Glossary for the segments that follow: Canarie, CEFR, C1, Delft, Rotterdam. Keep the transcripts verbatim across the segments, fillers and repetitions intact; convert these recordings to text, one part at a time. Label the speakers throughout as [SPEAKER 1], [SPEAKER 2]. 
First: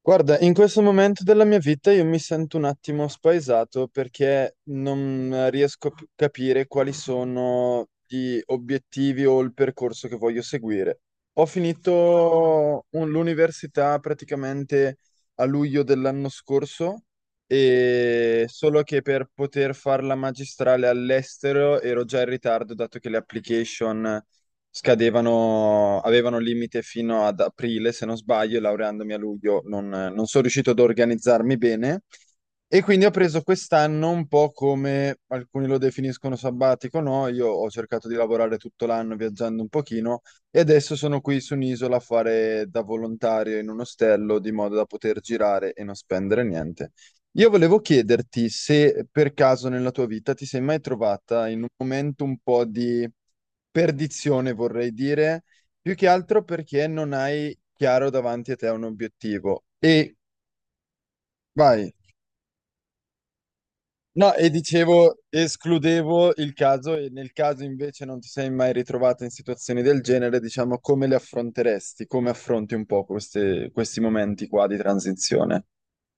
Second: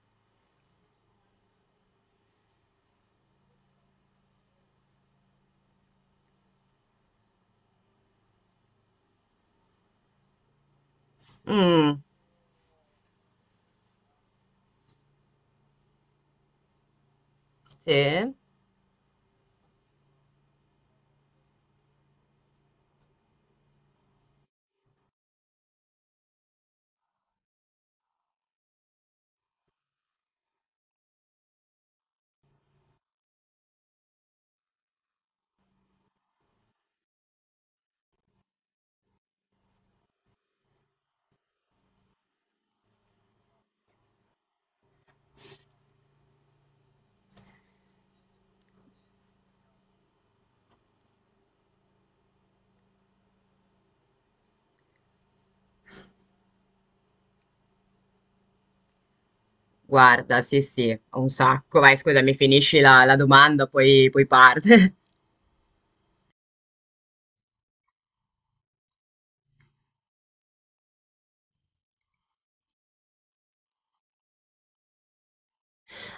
[SPEAKER 1] Guarda, in questo momento della mia vita io mi sento un attimo spaesato perché non riesco a pi- capire quali sono gli obiettivi o il percorso che voglio seguire. Ho finito
[SPEAKER 2] Mm,
[SPEAKER 1] un- l'università praticamente a luglio dell'anno scorso
[SPEAKER 2] sì,
[SPEAKER 1] e solo che per poter fare la magistrale all'estero ero già in ritardo dato che le application scadevano, avevano limite fino ad aprile, se non sbaglio, e laureandomi a luglio non, non sono riuscito ad organizzarmi bene e quindi ho preso quest'anno un po' come alcuni lo definiscono sabbatico, no? Io ho cercato di lavorare tutto l'anno viaggiando un pochino e adesso sono qui su un'isola a fare da volontario in un ostello di modo da poter girare e non spendere niente. Io volevo chiederti se per caso nella tua vita ti sei mai trovata in un momento un po' di perdizione, vorrei dire, più che altro perché non hai chiaro davanti a te un obiettivo. E
[SPEAKER 2] guarda, sì, sì, un sacco.
[SPEAKER 1] vai.
[SPEAKER 2] Vai, scusami, finisci la, la domanda, poi, poi
[SPEAKER 1] No, e
[SPEAKER 2] parte.
[SPEAKER 1] dicevo, escludevo il caso e nel caso invece non ti sei mai ritrovato in situazioni del genere, diciamo, come le affronteresti? Come affronti un po' queste- questi momenti qua di transizione?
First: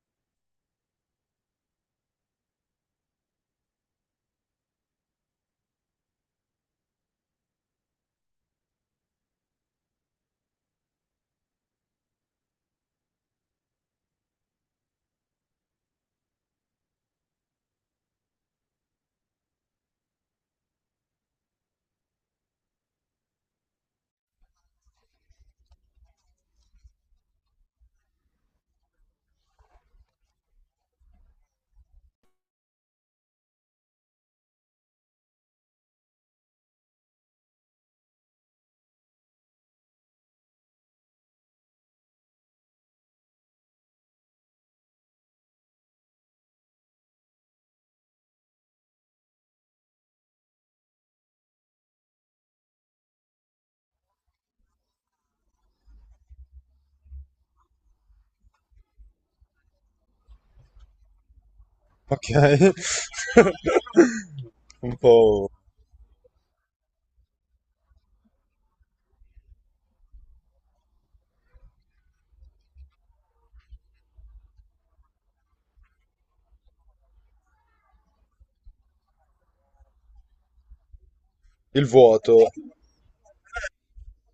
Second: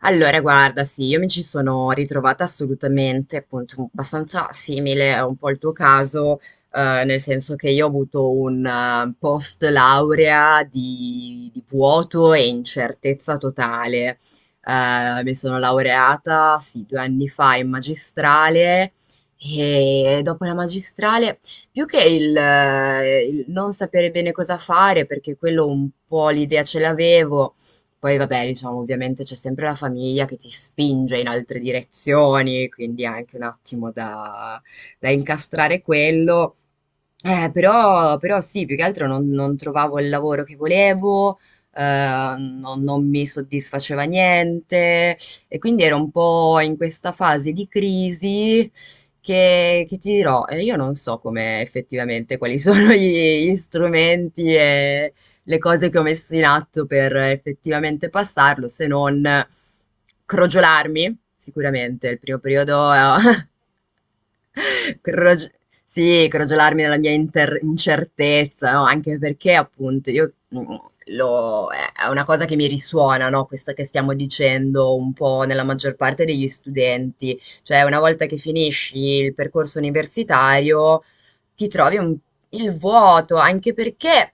[SPEAKER 2] Allora, guarda, sì, io mi ci sono ritrovata assolutamente, appunto, un- abbastanza simile a un po' il tuo caso, eh, nel senso che io ho avuto un eh, post laurea di, di vuoto e incertezza totale. Eh, mi sono laureata, sì, due anni fa in magistrale e dopo la magistrale, più che il, eh, il non sapere bene cosa fare, perché quello un po' l'idea ce l'avevo poi vabbè, diciamo, ovviamente c'è sempre la famiglia che ti spinge in altre direzioni, quindi è anche un attimo da, da incastrare quello. Eh, però, però sì, più che altro non, non trovavo il lavoro che volevo, eh, non, non mi soddisfaceva niente e quindi ero un po' in questa fase di crisi che, che ti dirò, eh, io non so come effettivamente quali sono gli, gli strumenti e, le cose che ho messo in atto per effettivamente passarlo, se non crogiolarmi. Sicuramente il
[SPEAKER 1] Ok.
[SPEAKER 2] primo periodo eh,
[SPEAKER 1] Un
[SPEAKER 2] Crog
[SPEAKER 1] po'
[SPEAKER 2] sì, crogiolarmi nella mia inter incertezza, no, anche perché appunto io, mhmm, lo è è una cosa che mi risuona, no, questa che stiamo dicendo un po' nella maggior parte degli studenti. Cioè una volta che finisci il percorso universitario ti
[SPEAKER 1] il
[SPEAKER 2] trovi un
[SPEAKER 1] vuoto.
[SPEAKER 2] il vuoto, anche perché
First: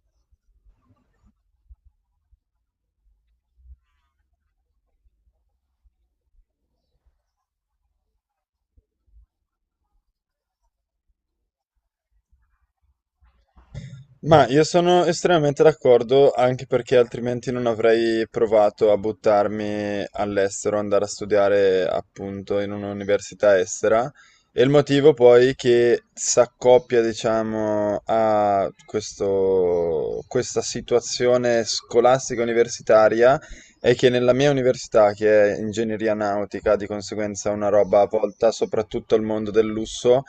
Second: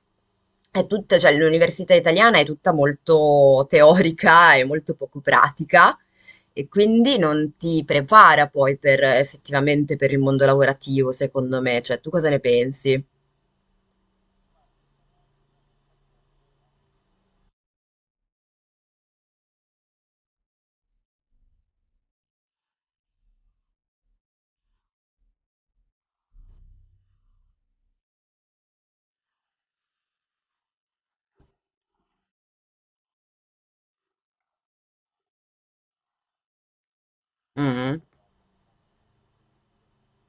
[SPEAKER 2] è tutta cioè l'università italiana è tutta molto teorica e molto poco pratica. E quindi non ti prepara poi per effettivamente per il mondo lavorativo, secondo me. Cioè, tu cosa ne pensi?
[SPEAKER 1] Ma io sono estremamente d'accordo, anche perché altrimenti non avrei provato a buttarmi all'estero, andare a studiare appunto in un'università estera. E il motivo poi che s'accoppia, diciamo, a questo- questa situazione scolastica universitaria è che nella mia università, che è ingegneria nautica, di conseguenza una
[SPEAKER 2] Mm.
[SPEAKER 1] roba volta soprattutto al mondo del lusso,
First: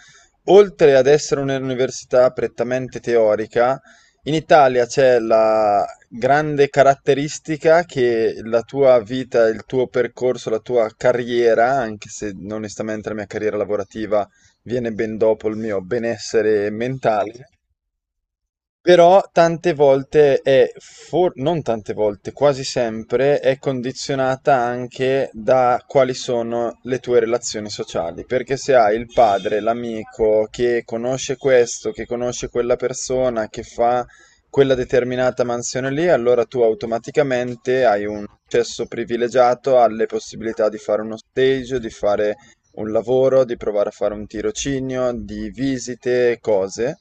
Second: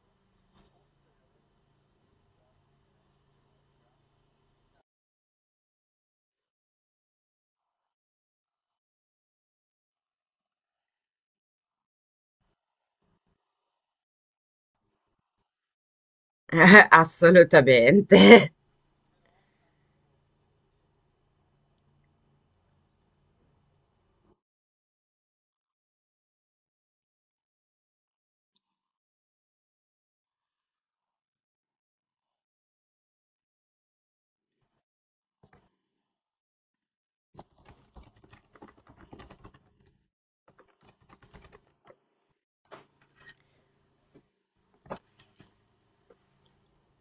[SPEAKER 1] oltre ad essere un'università prettamente teorica, in Italia c'è la grande caratteristica che la tua vita, il tuo percorso, la tua carriera, anche se onestamente la mia carriera lavorativa viene ben dopo il mio benessere mentale,
[SPEAKER 2] Assolutamente.
[SPEAKER 1] però tante volte è, for- non tante volte, quasi sempre è condizionata anche da quali sono le tue relazioni sociali. Perché se hai il padre, l'amico che conosce questo, che conosce quella persona, che fa quella determinata mansione lì, allora tu automaticamente hai un accesso privilegiato alle possibilità di fare uno stage, di fare un lavoro, di provare a fare un tirocinio, di visite, cose.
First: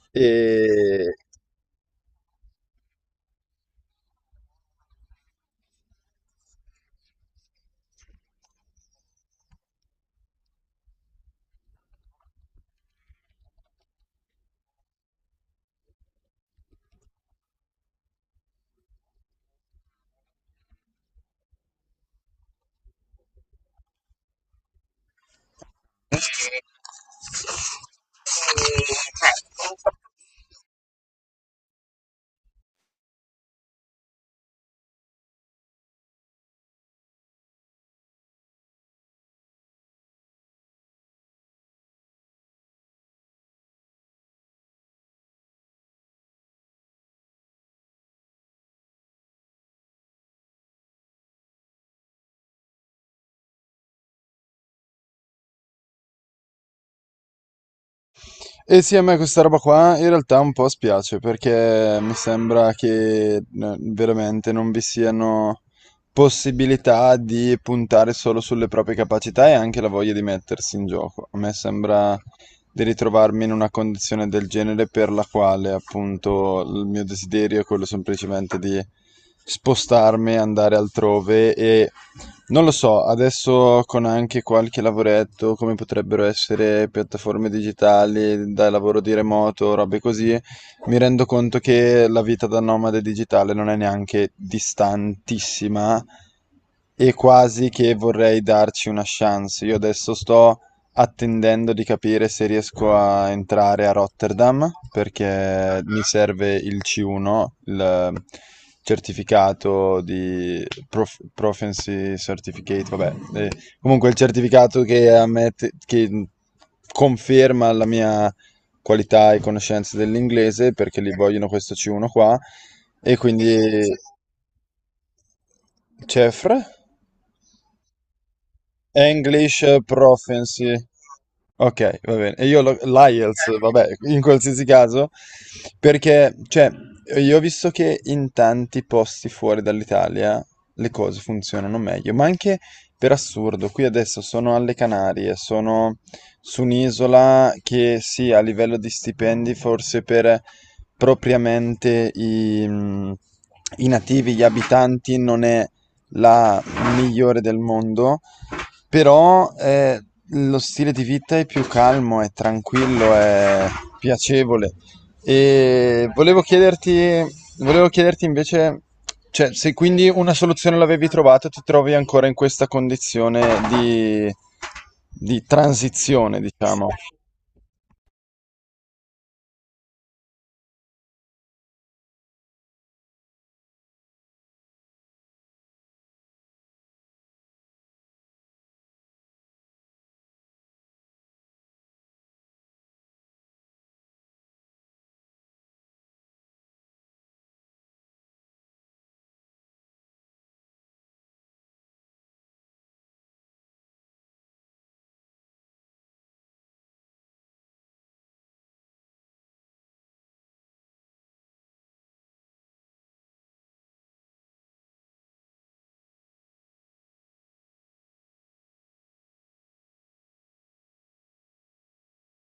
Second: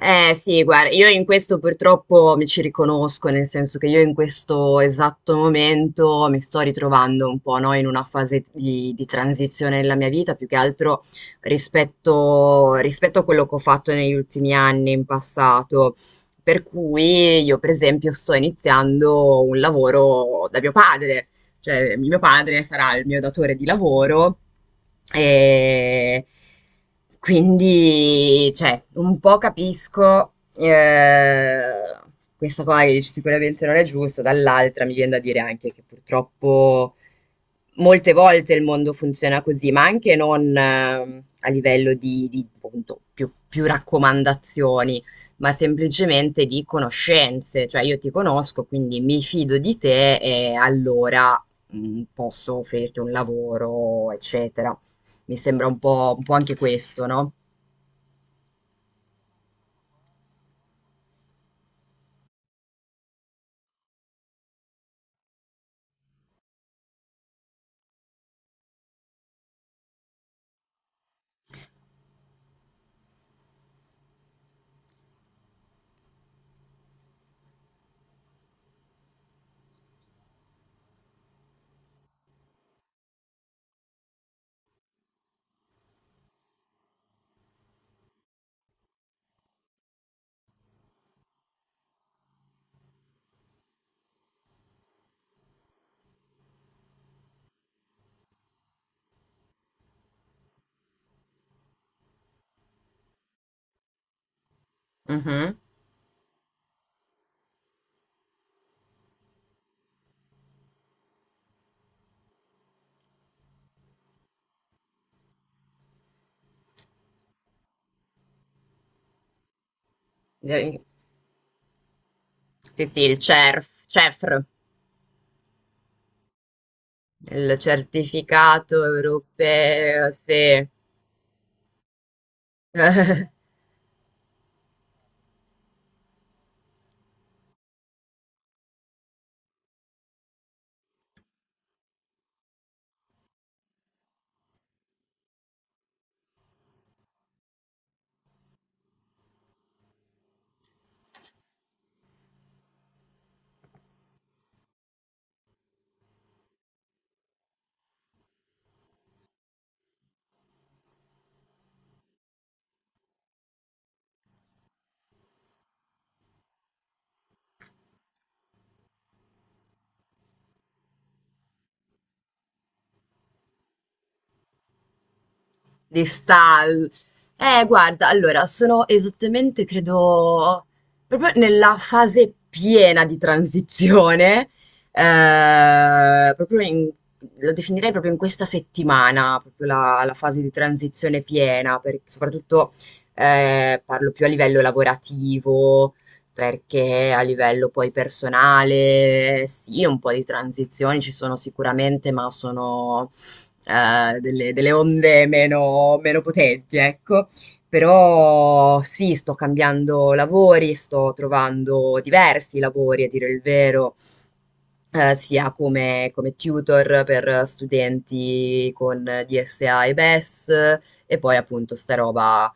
[SPEAKER 2] Eh sì, guarda,
[SPEAKER 1] E,
[SPEAKER 2] io in questo purtroppo mi ci riconosco, nel senso che io in questo esatto momento mi sto ritrovando un po', no, in una fase di, di transizione nella mia vita, più che altro rispetto, rispetto a quello che ho fatto negli ultimi anni in passato. Per cui io, per esempio, sto iniziando un lavoro da mio padre. Cioè, mio padre sarà il mio datore di lavoro e quindi, cioè, un po' capisco eh, questa cosa che dici sicuramente non è giusto, dall'altra mi viene da dire anche che purtroppo molte volte il mondo funziona così, ma anche non eh, a livello di, di, appunto, più, più raccomandazioni, ma semplicemente di conoscenze. Cioè, io ti conosco, quindi mi fido di te e allora mh, posso offrirti un lavoro, eccetera. Mi sembra un po', un po' anche questo, no?
[SPEAKER 1] E sì, a me questa roba qua in realtà un po' spiace perché mi sembra che eh, veramente non vi siano possibilità di puntare solo sulle proprie capacità e anche la voglia di mettersi in gioco. A me sembra di ritrovarmi in una condizione del genere per la quale appunto il mio desiderio è quello semplicemente di spostarmi, andare altrove e non lo so, adesso con anche qualche lavoretto, come potrebbero essere piattaforme digitali, da lavoro di remoto, robe così, mi rendo conto che la vita da nomade digitale non è neanche distantissima e quasi che vorrei darci una chance. Io adesso sto attendendo di capire se riesco a entrare a Rotterdam
[SPEAKER 2] Mhm.
[SPEAKER 1] perché mi serve il C uno, il certificato di prof- Proficiency Certificate, vabbè, eh, comunque il certificato che, ammette- che conferma la mia qualità e conoscenza dell'inglese
[SPEAKER 2] Eh,
[SPEAKER 1] perché li vogliono questo C uno qua
[SPEAKER 2] Sì, sì, il
[SPEAKER 1] e quindi
[SPEAKER 2] C E R F C E R F R,
[SPEAKER 1] C E F R.
[SPEAKER 2] il certificato
[SPEAKER 1] English
[SPEAKER 2] europeo, sì.
[SPEAKER 1] Proficiency. Ok, va bene. E io lo- l'IELTS, vabbè, in qualsiasi caso, perché, cioè, io ho visto che in tanti posti fuori dall'Italia le cose funzionano meglio, ma anche per assurdo, qui adesso sono alle Canarie, sono su un'isola che sì, a livello di stipendi, forse per propriamente i, mm, i nativi, gli abitanti, non è la migliore del mondo. Però eh, lo stile di vita è più calmo, è tranquillo, è piacevole. E volevo chiederti, volevo chiederti invece, cioè, se quindi una soluzione l'avevi trovata, ti trovi ancora in questa condizione di, di
[SPEAKER 2] Di
[SPEAKER 1] transizione,
[SPEAKER 2] style.
[SPEAKER 1] diciamo.
[SPEAKER 2] Eh, guarda, allora, sono esattamente, credo, proprio nella fase piena di transizione, eh, proprio in- lo definirei proprio in questa settimana, proprio la, la fase di transizione piena, per- soprattutto eh, parlo più a livello lavorativo, perché a livello poi personale, sì, un po' di transizioni ci sono sicuramente, ma sono eh, delle, delle onde meno, meno potenti, ecco. Però sì, sto cambiando lavori, sto trovando diversi lavori, a dire il vero, eh, sia come, come tutor per studenti con D S A e B E S, e S, e poi appunto sta roba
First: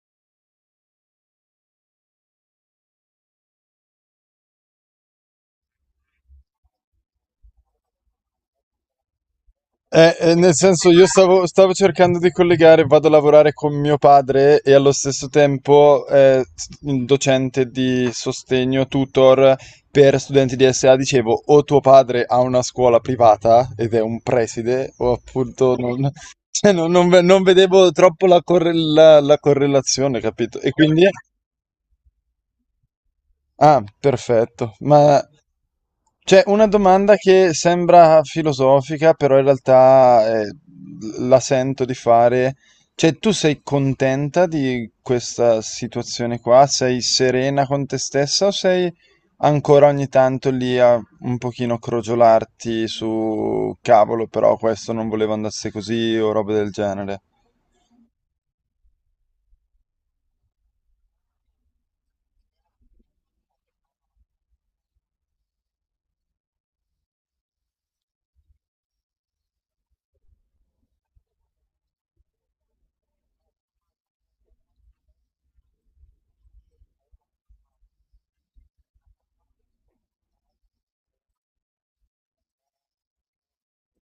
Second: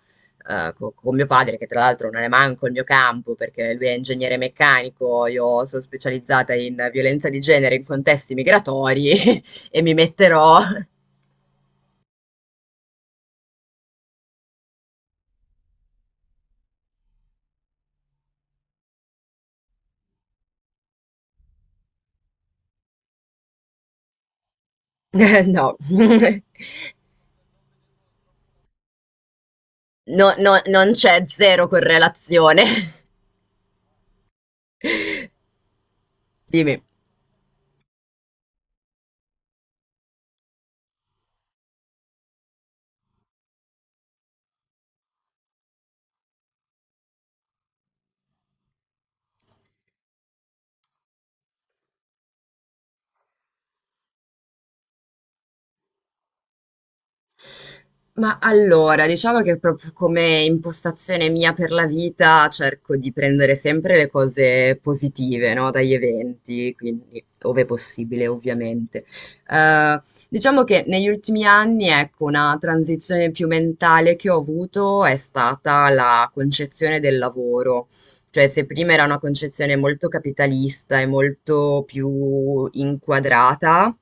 [SPEAKER 2] eh, co- con mio padre, che tra l'altro non è manco il mio campo, perché lui è ingegnere meccanico, io sono specializzata in violenza di genere in contesti migratori e mi
[SPEAKER 1] Eh, eh, nel
[SPEAKER 2] metterò.
[SPEAKER 1] senso, io stavo, stavo cercando di collegare, vado a lavorare con mio padre e allo stesso tempo eh, s- docente di sostegno, tutor per studenti di S A. Dicevo, o tuo padre ha una scuola privata ed è un preside, o
[SPEAKER 2] Eh, no.
[SPEAKER 1] appunto non, cioè, non- non ve- non vedevo troppo la, corre- la- la correlazione,
[SPEAKER 2] No,
[SPEAKER 1] capito?
[SPEAKER 2] no,
[SPEAKER 1] E
[SPEAKER 2] non
[SPEAKER 1] quindi.
[SPEAKER 2] c'è zero correlazione.
[SPEAKER 1] Ah, perfetto. Ma c'è una
[SPEAKER 2] Dimmi.
[SPEAKER 1] domanda che sembra filosofica, però in realtà eh, la sento di fare. Cioè, tu sei contenta di questa situazione qua? Sei serena con te stessa o sei ancora ogni tanto lì a un pochino crogiolarti su cavolo, però questo non voleva andasse così o roba del genere?
[SPEAKER 2] Ma allora, diciamo che proprio come impostazione mia per la vita cerco di prendere sempre le cose positive, no? Dagli eventi, quindi ove possibile, ovviamente. Eh, diciamo che negli ultimi anni, ecco, una transizione più mentale che ho avuto è stata la concezione del lavoro. Cioè, se prima era una concezione molto capitalista e molto più inquadrata,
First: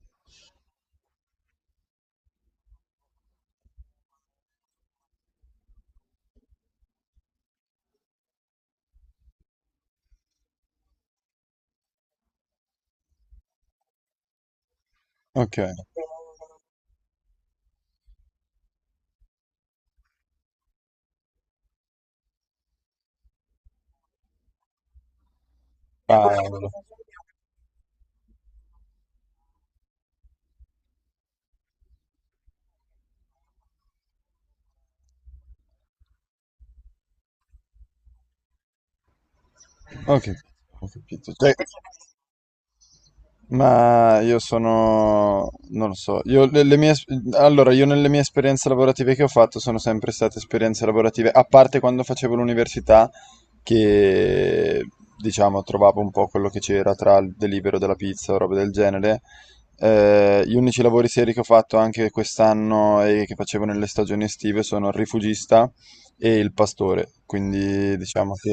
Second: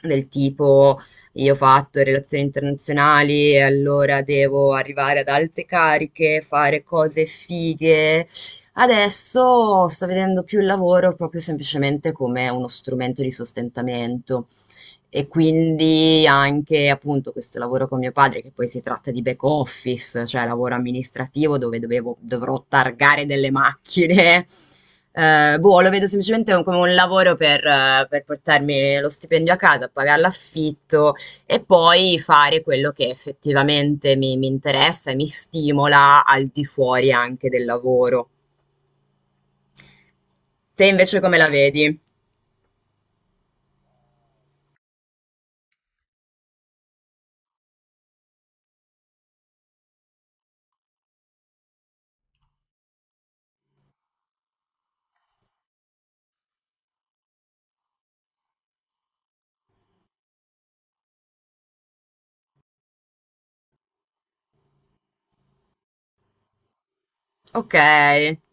[SPEAKER 2] del tipo io ho fatto relazioni internazionali e allora devo arrivare ad alte cariche, fare cose fighe. Adesso sto vedendo più il lavoro proprio semplicemente come uno strumento di sostentamento. E
[SPEAKER 1] Ok.
[SPEAKER 2] quindi anche appunto questo lavoro con mio padre, che poi si tratta di back office, cioè lavoro amministrativo dove dovevo- dovrò targare delle macchine. Eh, boh, lo vedo semplicemente un-
[SPEAKER 1] Cavolo.
[SPEAKER 2] come un lavoro per, eh, per portarmi lo stipendio a casa, pagare l'affitto e poi fare quello che effettivamente mi, mi interessa e mi stimola al di fuori anche del lavoro.
[SPEAKER 1] Ok,
[SPEAKER 2] Te
[SPEAKER 1] ho
[SPEAKER 2] invece
[SPEAKER 1] capito.
[SPEAKER 2] come la
[SPEAKER 1] Cioè,
[SPEAKER 2] vedi?
[SPEAKER 1] ma io sono, non lo so, io le, le mie, es- allora io nelle mie esperienze lavorative che ho fatto sono sempre state esperienze lavorative, a parte quando facevo l'università, che diciamo trovavo un po' quello che c'era tra il delibero della pizza o roba del genere. Eh, gli unici lavori seri che ho fatto anche quest'anno e che facevo nelle stagioni estive sono il rifugista e il pastore,
[SPEAKER 2] Ok,
[SPEAKER 1] quindi diciamo che...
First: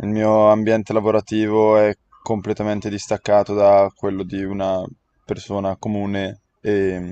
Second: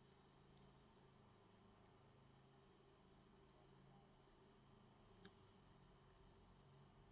[SPEAKER 1] Il mio ambiente lavorativo è completamente distaccato da quello di una persona comune e mm,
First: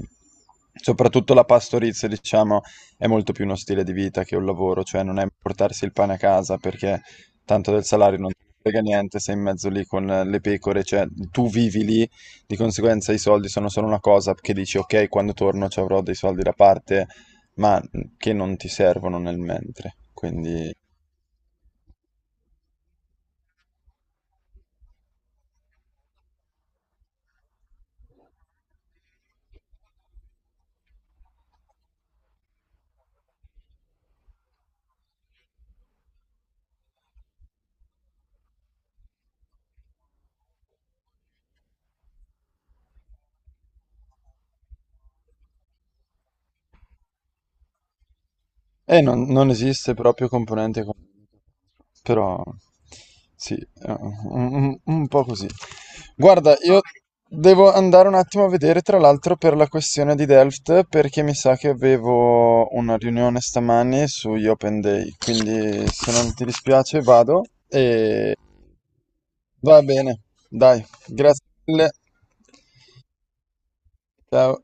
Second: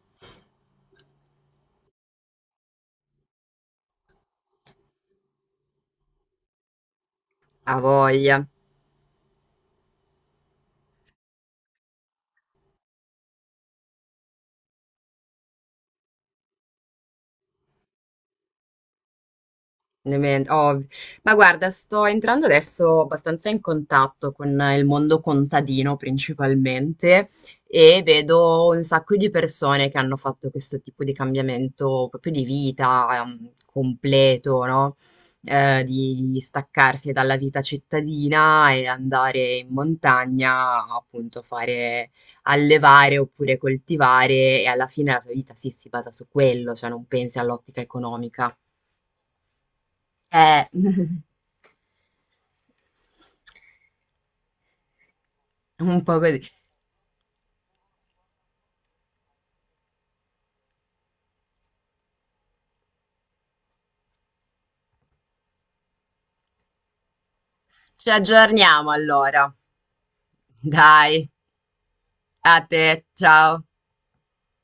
[SPEAKER 1] soprattutto la pastorizia, diciamo, è molto più uno stile di vita che un lavoro, cioè non è portarsi il pane a casa perché tanto
[SPEAKER 2] ha
[SPEAKER 1] del salario non
[SPEAKER 2] voglia.
[SPEAKER 1] ti frega niente, sei in mezzo lì con le pecore, cioè tu vivi lì, di conseguenza i soldi sono solo una cosa che dici ok, quando torno ci avrò dei soldi da parte, ma che non ti servono nel mentre,
[SPEAKER 2] Ne men-
[SPEAKER 1] quindi...
[SPEAKER 2] oh, ma guarda, sto entrando adesso abbastanza in contatto con eh, il mondo contadino principalmente e vedo un sacco di persone che hanno fatto questo tipo di cambiamento proprio di vita, ehm, completo, no? Eh, di di staccarsi dalla vita cittadina e andare in montagna, appunto, fare allevare oppure coltivare e alla fine la tua vita sì, si basa su quello, cioè non pensi all'ottica economica
[SPEAKER 1] Eh, non, non esiste proprio
[SPEAKER 2] eh,
[SPEAKER 1] componente economica, però sì, eh, un, un- un po' così.
[SPEAKER 2] un po' così.
[SPEAKER 1] Guarda, io devo andare un attimo a vedere, tra l'altro, per la questione di Delft, perché mi sa che avevo una riunione stamani sugli Open Day, quindi se non ti dispiace vado
[SPEAKER 2] Ci
[SPEAKER 1] e
[SPEAKER 2] aggiorniamo allora.
[SPEAKER 1] va bene, dai,
[SPEAKER 2] Dai,
[SPEAKER 1] grazie mille,
[SPEAKER 2] a te, ciao.
[SPEAKER 1] ciao.